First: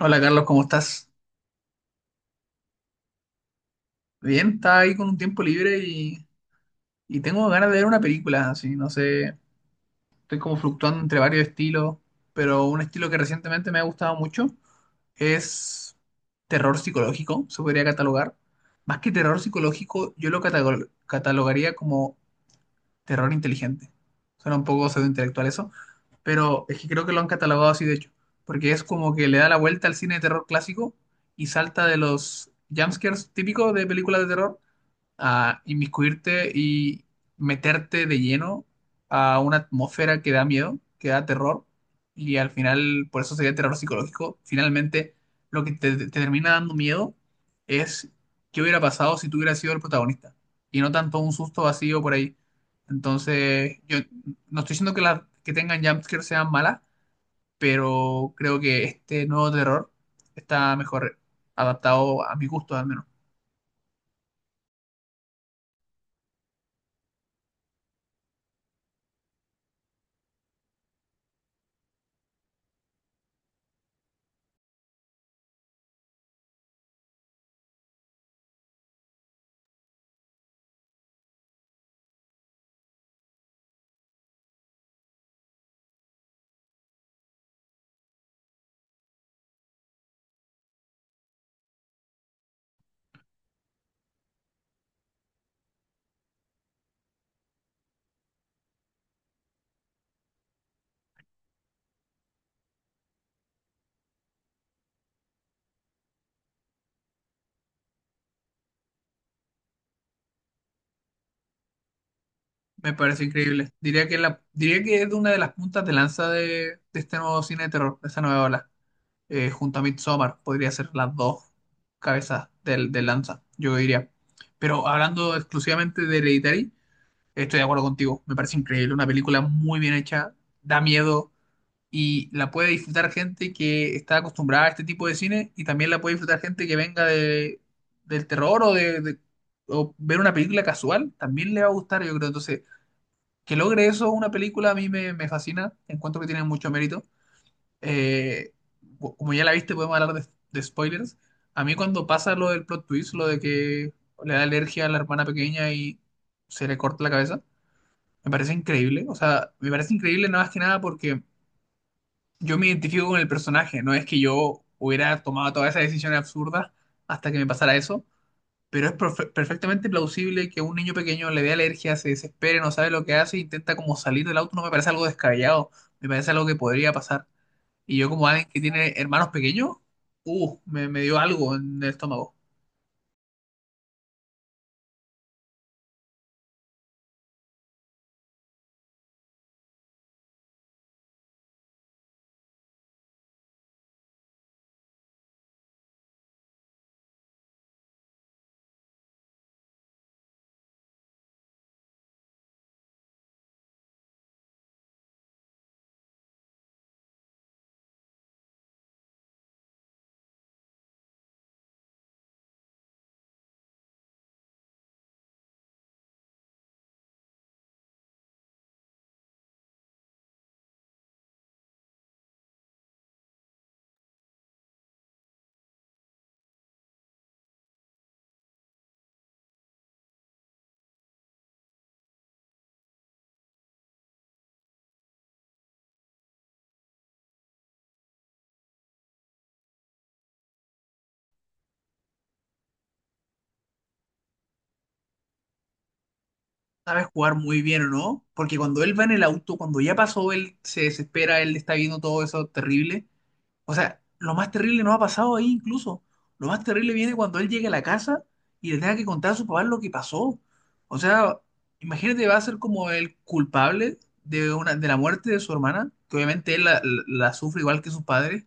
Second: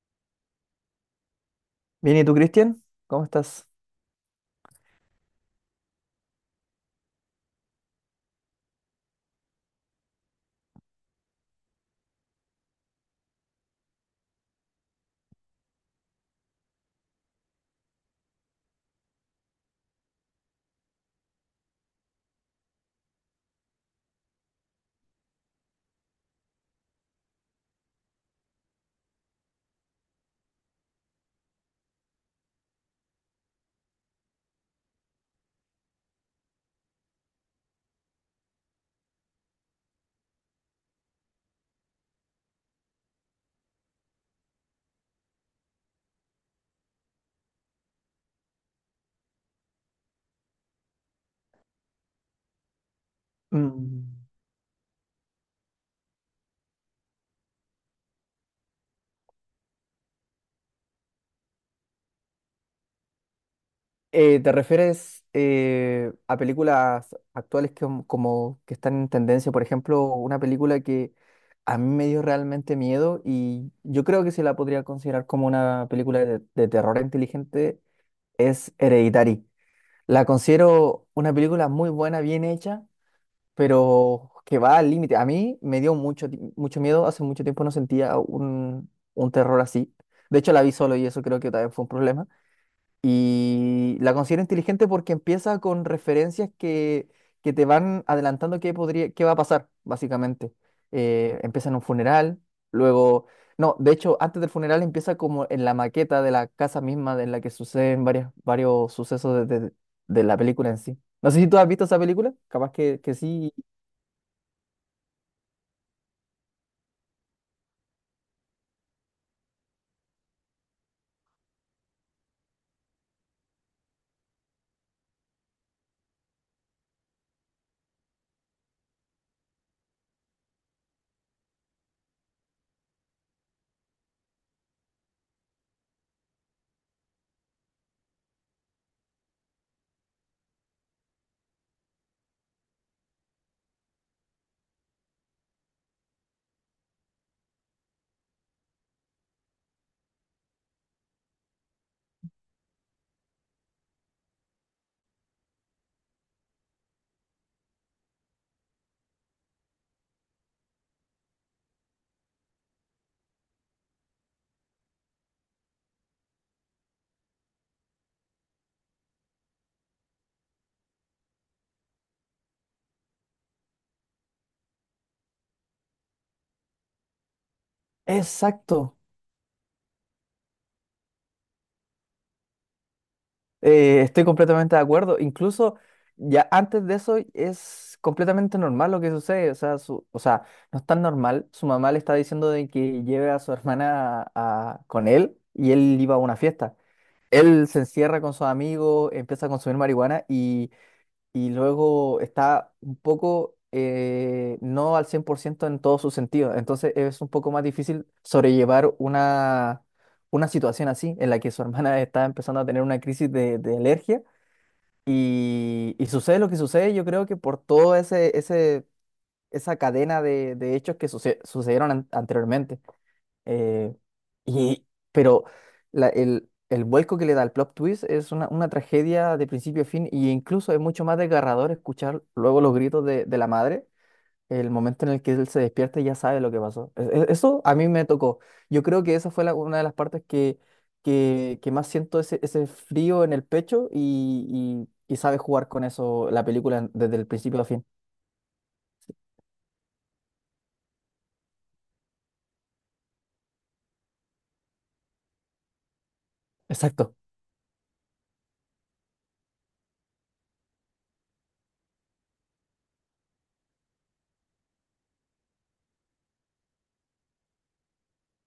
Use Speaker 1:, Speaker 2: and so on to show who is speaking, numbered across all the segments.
Speaker 1: Hola Carlos, ¿cómo estás?
Speaker 2: Bien, ¿y tú, Cristian? ¿Cómo estás?
Speaker 1: Bien, estaba ahí con un tiempo libre y tengo ganas de ver una película, así, no sé, estoy como fluctuando entre varios estilos, pero un estilo que recientemente me ha gustado mucho es terror psicológico, se podría catalogar. Más que terror psicológico, yo lo catalogaría como terror inteligente. Suena un poco pseudointelectual eso, pero es que creo que lo han catalogado así de hecho, porque es como que le da la vuelta al cine de terror clásico y salta de los jumpscares típicos de películas de terror a inmiscuirte y meterte de lleno a una atmósfera que da miedo, que da terror, y al final, por eso sería terror psicológico, finalmente lo que te termina dando miedo es qué hubiera pasado si tú hubieras sido el protagonista, y no tanto un susto vacío por ahí. Entonces, yo
Speaker 2: Mm.
Speaker 1: no estoy diciendo que las que tengan jumpscares sean malas, pero creo que este nuevo terror está mejor adaptado a mi gusto, al menos.
Speaker 2: ¿Te refieres a películas actuales que, como que están en tendencia? Por ejemplo, una película que a mí me dio realmente miedo y yo creo que se la podría considerar como una película de terror inteligente es Hereditary. La considero una película muy buena, bien hecha pero que va al límite. A mí me dio mucho, mucho miedo, hace mucho tiempo no sentía un terror así. De hecho, la vi solo y eso creo que también fue un problema. Y la considero inteligente porque empieza con referencias que te van adelantando qué podría, qué va a pasar, básicamente. Empieza en un funeral, luego... No, de hecho, antes del funeral empieza como en la maqueta de la casa misma en la que suceden varias, varios sucesos de, de la película en sí. No sé si tú has visto esa película, capaz
Speaker 1: Me
Speaker 2: que
Speaker 1: parece
Speaker 2: sí.
Speaker 1: increíble. Diría que, la, diría que es de una de las puntas de lanza de este nuevo cine de terror, de esta nueva ola. Junto a Midsommar, podría ser las dos cabezas del, de lanza, yo diría. Pero hablando exclusivamente de Hereditary, estoy de acuerdo contigo. Me parece increíble. Una película muy bien hecha, da miedo y la puede disfrutar gente que está acostumbrada a este tipo de cine y también la puede disfrutar gente que venga de, del terror o de- o ver una película casual, también le va a gustar, yo creo. Entonces que logre eso una película a mí me, me fascina, encuentro que tiene mucho mérito. Eh, Como ya la viste, podemos hablar de spoilers. A mí cuando pasa lo del plot twist, lo de que le da alergia a la hermana pequeña y se le corta la cabeza, me parece increíble. O sea, me parece increíble nada más que nada porque yo me identifico con el personaje, no es que yo hubiera tomado todas esas decisiones absurdas hasta que me pasara eso, pero es perfectamente plausible que un niño pequeño le dé alergia, se desespere, no sabe lo que hace, intenta como salir del auto, no me parece algo descabellado, me parece algo que podría pasar. Y yo como alguien que tiene
Speaker 2: Exacto.
Speaker 1: hermanos pequeños, me dio algo en el estómago.
Speaker 2: Estoy completamente de acuerdo. Incluso ya antes de eso es completamente normal lo que sucede. O sea, o sea, no es tan normal. Su mamá le está diciendo de que lleve a su hermana con él y él iba a una fiesta. Él se encierra con sus amigos, empieza a consumir marihuana y luego está un poco no al 100% en todos sus sentidos. Entonces es un poco más difícil sobrellevar una situación así, en la que su hermana está empezando a tener una crisis de alergia y sucede lo que sucede, yo creo que por todo ese, ese, esa cadena de hechos que sucedieron anteriormente. Eh, y, pero el vuelco que le da el plot twist es una tragedia de principio a fin, e incluso es mucho más desgarrador escuchar luego los gritos de la madre, el momento en el que él se despierta y ya sabe lo que pasó. Eso a mí me tocó. Yo creo que esa fue una de las partes que, que más siento ese, ese frío en el pecho y sabe jugar con eso la película
Speaker 1: Sabe
Speaker 2: desde el
Speaker 1: jugar
Speaker 2: principio
Speaker 1: muy
Speaker 2: a
Speaker 1: bien
Speaker 2: fin.
Speaker 1: o no, porque cuando él va en el auto, cuando ya pasó, él se desespera, él está viendo todo eso terrible. O sea, lo más terrible no ha pasado ahí incluso. Lo más terrible viene
Speaker 2: Exacto.
Speaker 1: cuando él llegue a la casa y le tenga que contar a su papá lo que pasó. O sea, imagínate, va a ser como el culpable de, una, de la muerte de su hermana, que obviamente él la sufre igual que sus padres,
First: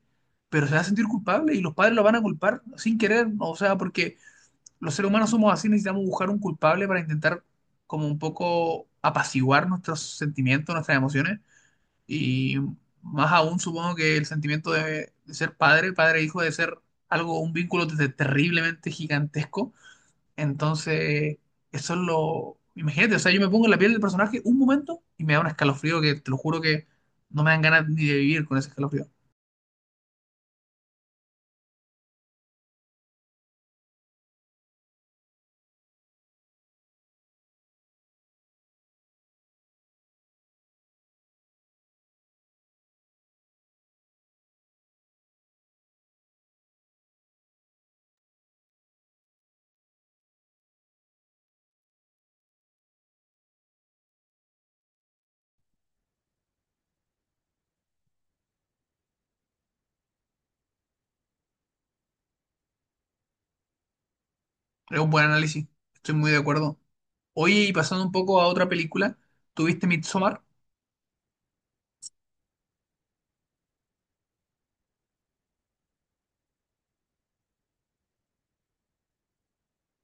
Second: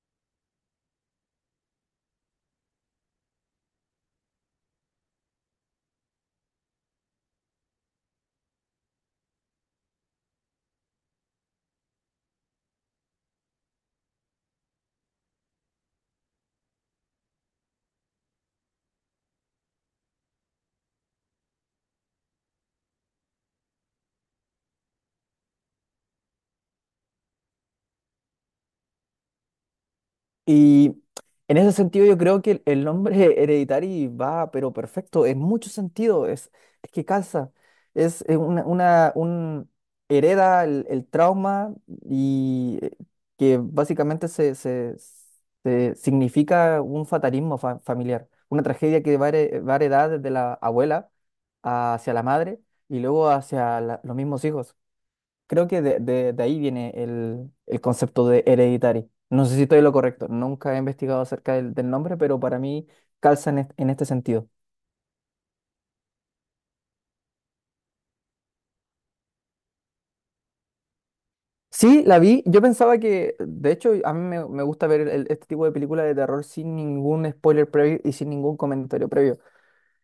Speaker 1: pero se va a sentir culpable y los padres lo van a culpar sin querer, ¿no? O sea, porque los seres humanos somos así, necesitamos buscar un culpable para intentar como un poco apaciguar nuestros sentimientos, nuestras emociones. Y más aún supongo que el sentimiento de ser padre, padre e hijo, de ser algo, un vínculo desde terriblemente gigantesco. Entonces, eso es lo... Imagínate, o sea, yo me pongo en la piel del personaje un momento y me da un escalofrío que te lo juro que no me dan ganas ni de vivir con ese escalofrío.
Speaker 2: Y en ese sentido yo creo que el nombre Hereditary va, pero perfecto, en mucho sentido, es que calza, es una, un, hereda el trauma y que básicamente se, se significa un fatalismo familiar, una tragedia que va, a va a heredar desde la abuela hacia la madre y luego hacia los mismos hijos. Creo que de, de ahí viene el concepto de hereditary. No sé si estoy en lo correcto, nunca he investigado acerca del, del nombre, pero para mí calza en, en este sentido.
Speaker 1: Es un buen análisis, estoy muy de acuerdo. Oye, y pasando un poco a otra película, ¿tuviste Midsommar?
Speaker 2: Sí, la vi, yo pensaba que, de hecho, a mí me, me gusta ver este tipo de películas de terror sin ningún spoiler previo y sin ningún comentario previo.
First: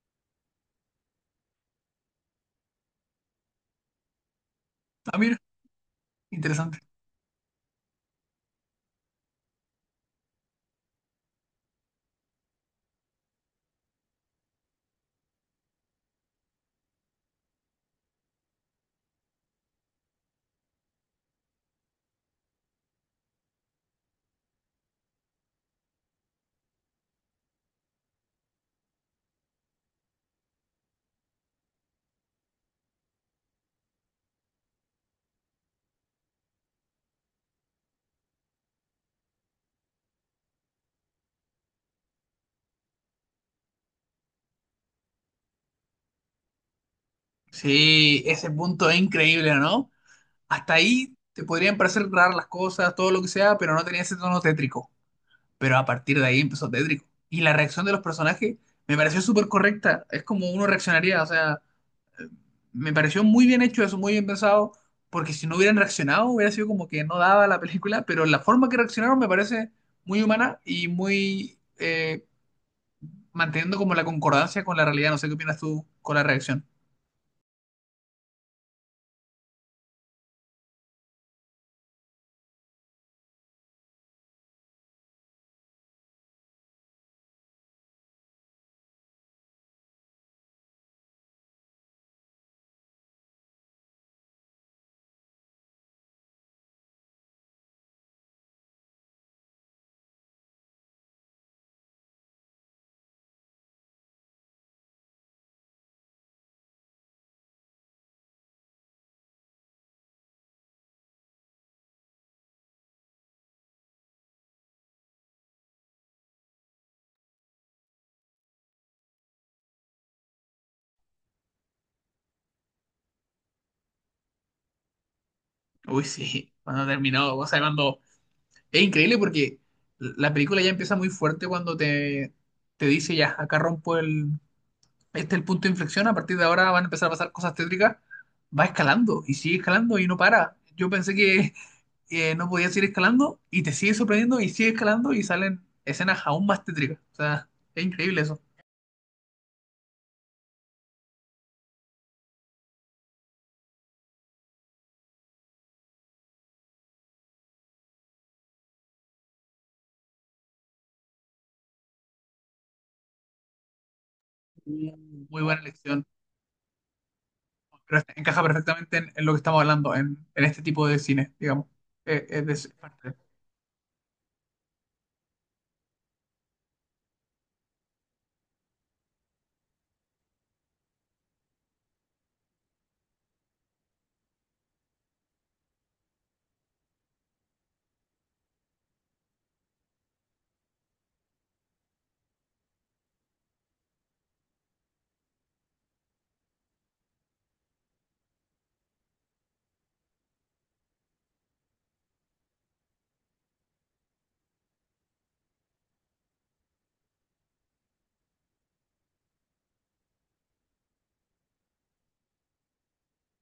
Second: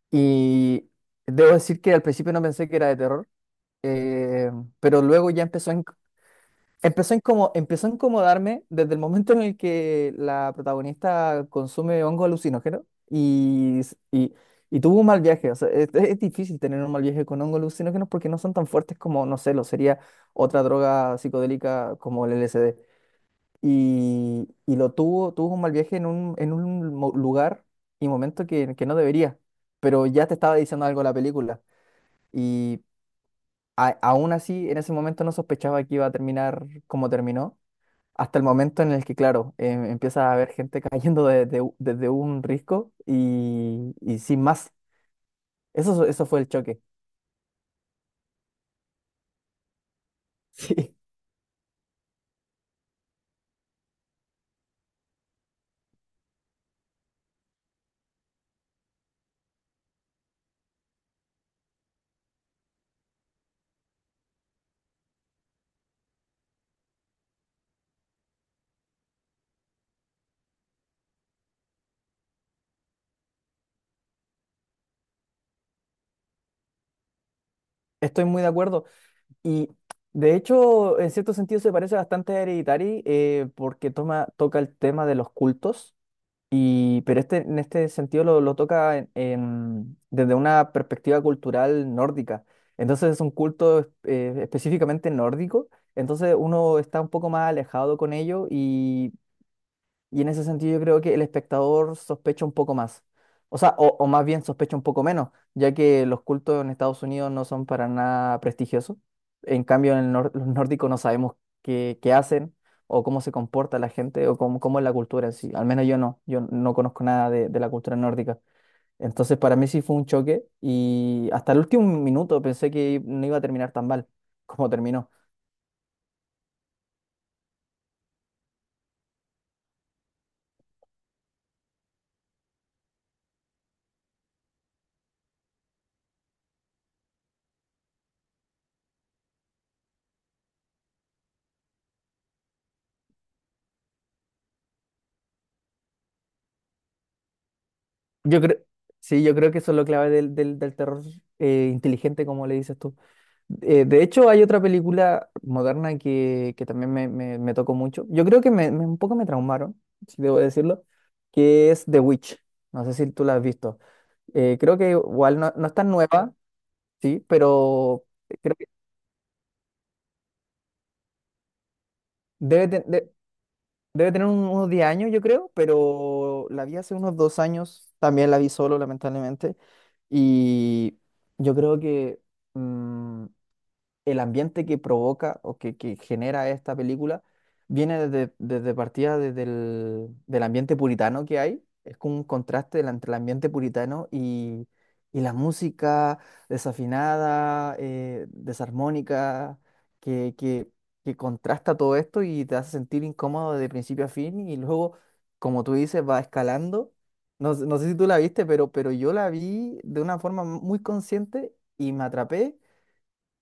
Speaker 2: Y debo decir que al principio no pensé que era de terror, eh, pero
Speaker 1: Ah,
Speaker 2: luego
Speaker 1: mira,
Speaker 2: ya empezó a,
Speaker 1: interesante.
Speaker 2: empezó a empezó a incomodarme desde el momento en el que la protagonista consume hongo alucinógeno y tuvo un mal viaje. O sea, es difícil tener un mal viaje con hongos alucinógenos porque no son tan fuertes como, no sé, lo sería otra droga psicodélica como el LSD. Y lo tuvo, tuvo un mal viaje en un lugar y momento que no debería, pero ya te estaba diciendo algo la película. Y aún así, en ese momento no sospechaba que iba a terminar como terminó hasta el momento en el que, claro, empieza a haber gente cayendo desde un risco y sin más. Eso fue el choque.
Speaker 1: Sí, ese punto es increíble, ¿no? Hasta
Speaker 2: Sí,
Speaker 1: ahí te podrían parecer raras las cosas, todo lo que sea, pero no tenía ese tono tétrico. Pero a partir de ahí empezó tétrico. Y la reacción de los personajes me pareció súper correcta. Es como uno reaccionaría. O sea, eh, me pareció muy bien hecho eso, muy bien pensado. Porque si no hubieran reaccionado, hubiera sido como que no daba la película. Pero la forma que reaccionaron me parece muy humana y muy manteniendo como la concordancia con la realidad. No sé qué opinas tú con la reacción.
Speaker 2: estoy muy de acuerdo. Y de hecho, en cierto sentido se parece bastante a Hereditary porque toma, toca el tema de los cultos, y, pero este, en este sentido lo toca desde una perspectiva cultural nórdica. Entonces es un culto específicamente nórdico. Entonces uno está un poco más alejado con ello. Y en ese sentido yo creo que el espectador sospecha un poco más. O sea, o más bien sospecha un poco menos, ya que los cultos en Estados Unidos no son para nada prestigiosos. En cambio, en el los nórdicos no sabemos qué, qué hacen o cómo se comporta la gente o cómo, cómo es la cultura en sí. Al menos yo no, yo no conozco nada de, de la cultura nórdica. Entonces, para mí sí fue un choque y hasta el último minuto pensé que no iba a terminar tan mal como terminó.
Speaker 1: Uy, sí, cuando terminó, o sea, cuando... Es increíble porque la película ya empieza muy fuerte cuando te dice ya, acá rompo el, este es el punto de inflexión, a partir de ahora van a empezar a pasar cosas tétricas, va escalando y sigue escalando y no para. Yo pensé que no podía seguir escalando y te sigue sorprendiendo y sigue escalando y salen escenas aún más tétricas. O sea, es increíble
Speaker 2: Yo
Speaker 1: eso.
Speaker 2: creo, sí, yo creo que eso es lo clave del, del terror inteligente, como le dices tú. De hecho, hay otra película moderna que también me, me tocó mucho. Yo creo que me, un poco me traumaron, si debo decirlo, que es The Witch. No sé si tú la has visto. Creo que
Speaker 1: Mm.
Speaker 2: igual
Speaker 1: Muy
Speaker 2: no,
Speaker 1: buena
Speaker 2: no es tan
Speaker 1: elección.
Speaker 2: nueva, sí,
Speaker 1: Pero
Speaker 2: pero
Speaker 1: encaja
Speaker 2: creo que
Speaker 1: perfectamente en lo que estamos hablando, en este tipo de cine, digamos. Es
Speaker 2: debe,
Speaker 1: de-
Speaker 2: te- de-
Speaker 1: parte.
Speaker 2: debe tener unos 10 años, yo creo, pero la vi hace unos 2 años. También la vi solo, lamentablemente. Y yo creo que... Mm, el ambiente que provoca o que genera esta película viene desde, desde partida desde el, del ambiente puritano que hay. Es como un contraste entre el ambiente puritano y la música desafinada, desarmónica, que, que, que contrasta todo esto y te hace sentir incómodo de principio a fin y luego, como tú dices, va escalando. No sé si tú la viste, pero yo la vi de una forma muy consciente y me atrapé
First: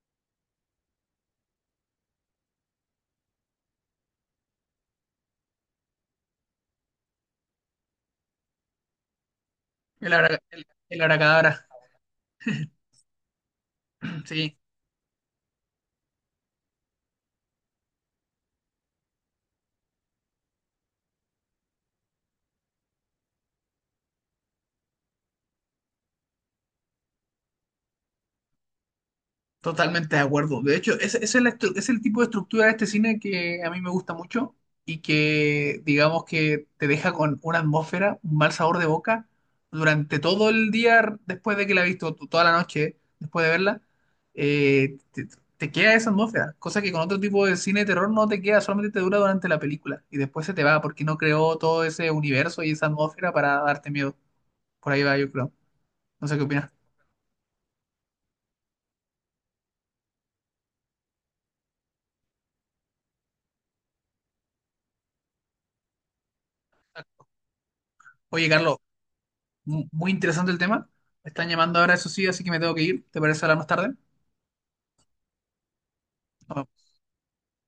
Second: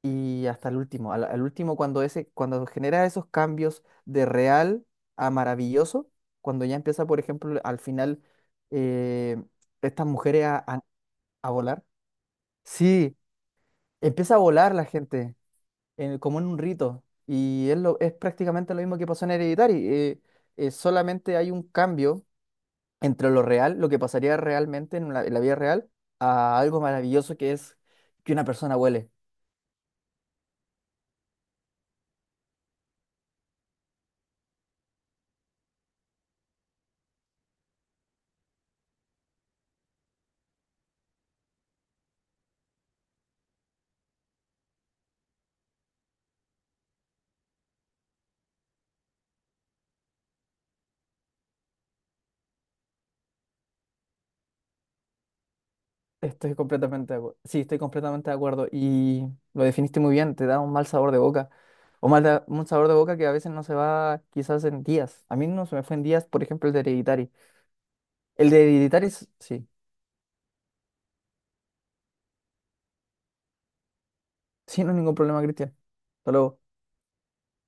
Speaker 2: y hasta el último. Al, al último, cuando ese, cuando genera esos cambios de real a maravilloso, cuando ya empieza, por ejemplo, al final eh, estas
Speaker 1: El
Speaker 2: mujeres
Speaker 1: el
Speaker 2: a
Speaker 1: abracadabra,
Speaker 2: volar. Sí, empieza a
Speaker 1: sí.
Speaker 2: volar la gente, como en un rito. Y es, lo, es prácticamente lo mismo que pasó en Hereditary. Solamente hay un cambio entre lo real, lo que pasaría realmente en la vida real, a algo maravilloso que es que una persona huele.
Speaker 1: Totalmente de acuerdo. De hecho, ese es, la es el tipo de estructura de este cine que a mí me gusta mucho y que, digamos que te deja con una atmósfera, un mal sabor de boca durante todo el día después de que la has visto, toda la noche después de verla, eh, te, te queda esa atmósfera, cosa que con otro tipo de cine de terror no te queda, solamente te dura durante la película y después se te va porque no creó todo ese universo y esa atmósfera para darte miedo. Por ahí va, yo creo. No sé qué
Speaker 2: Estoy
Speaker 1: opinas.
Speaker 2: completamente de acuerdo. Sí, estoy completamente de acuerdo. Y lo definiste muy bien, te da un mal sabor de boca. O un sabor de boca que a veces no se va quizás en días. A mí no se me fue en días, por ejemplo, el de Hereditary.
Speaker 1: Oye,
Speaker 2: El de
Speaker 1: Carlos,
Speaker 2: Hereditary, sí.
Speaker 1: Muy interesante el tema. Me están llamando ahora, eso sí, así que me tengo que ir. ¿Te parece hablar más tarde? Nos
Speaker 2: Sí, no hay ningún problema, Cristian. Hasta luego.
Speaker 1: vemos.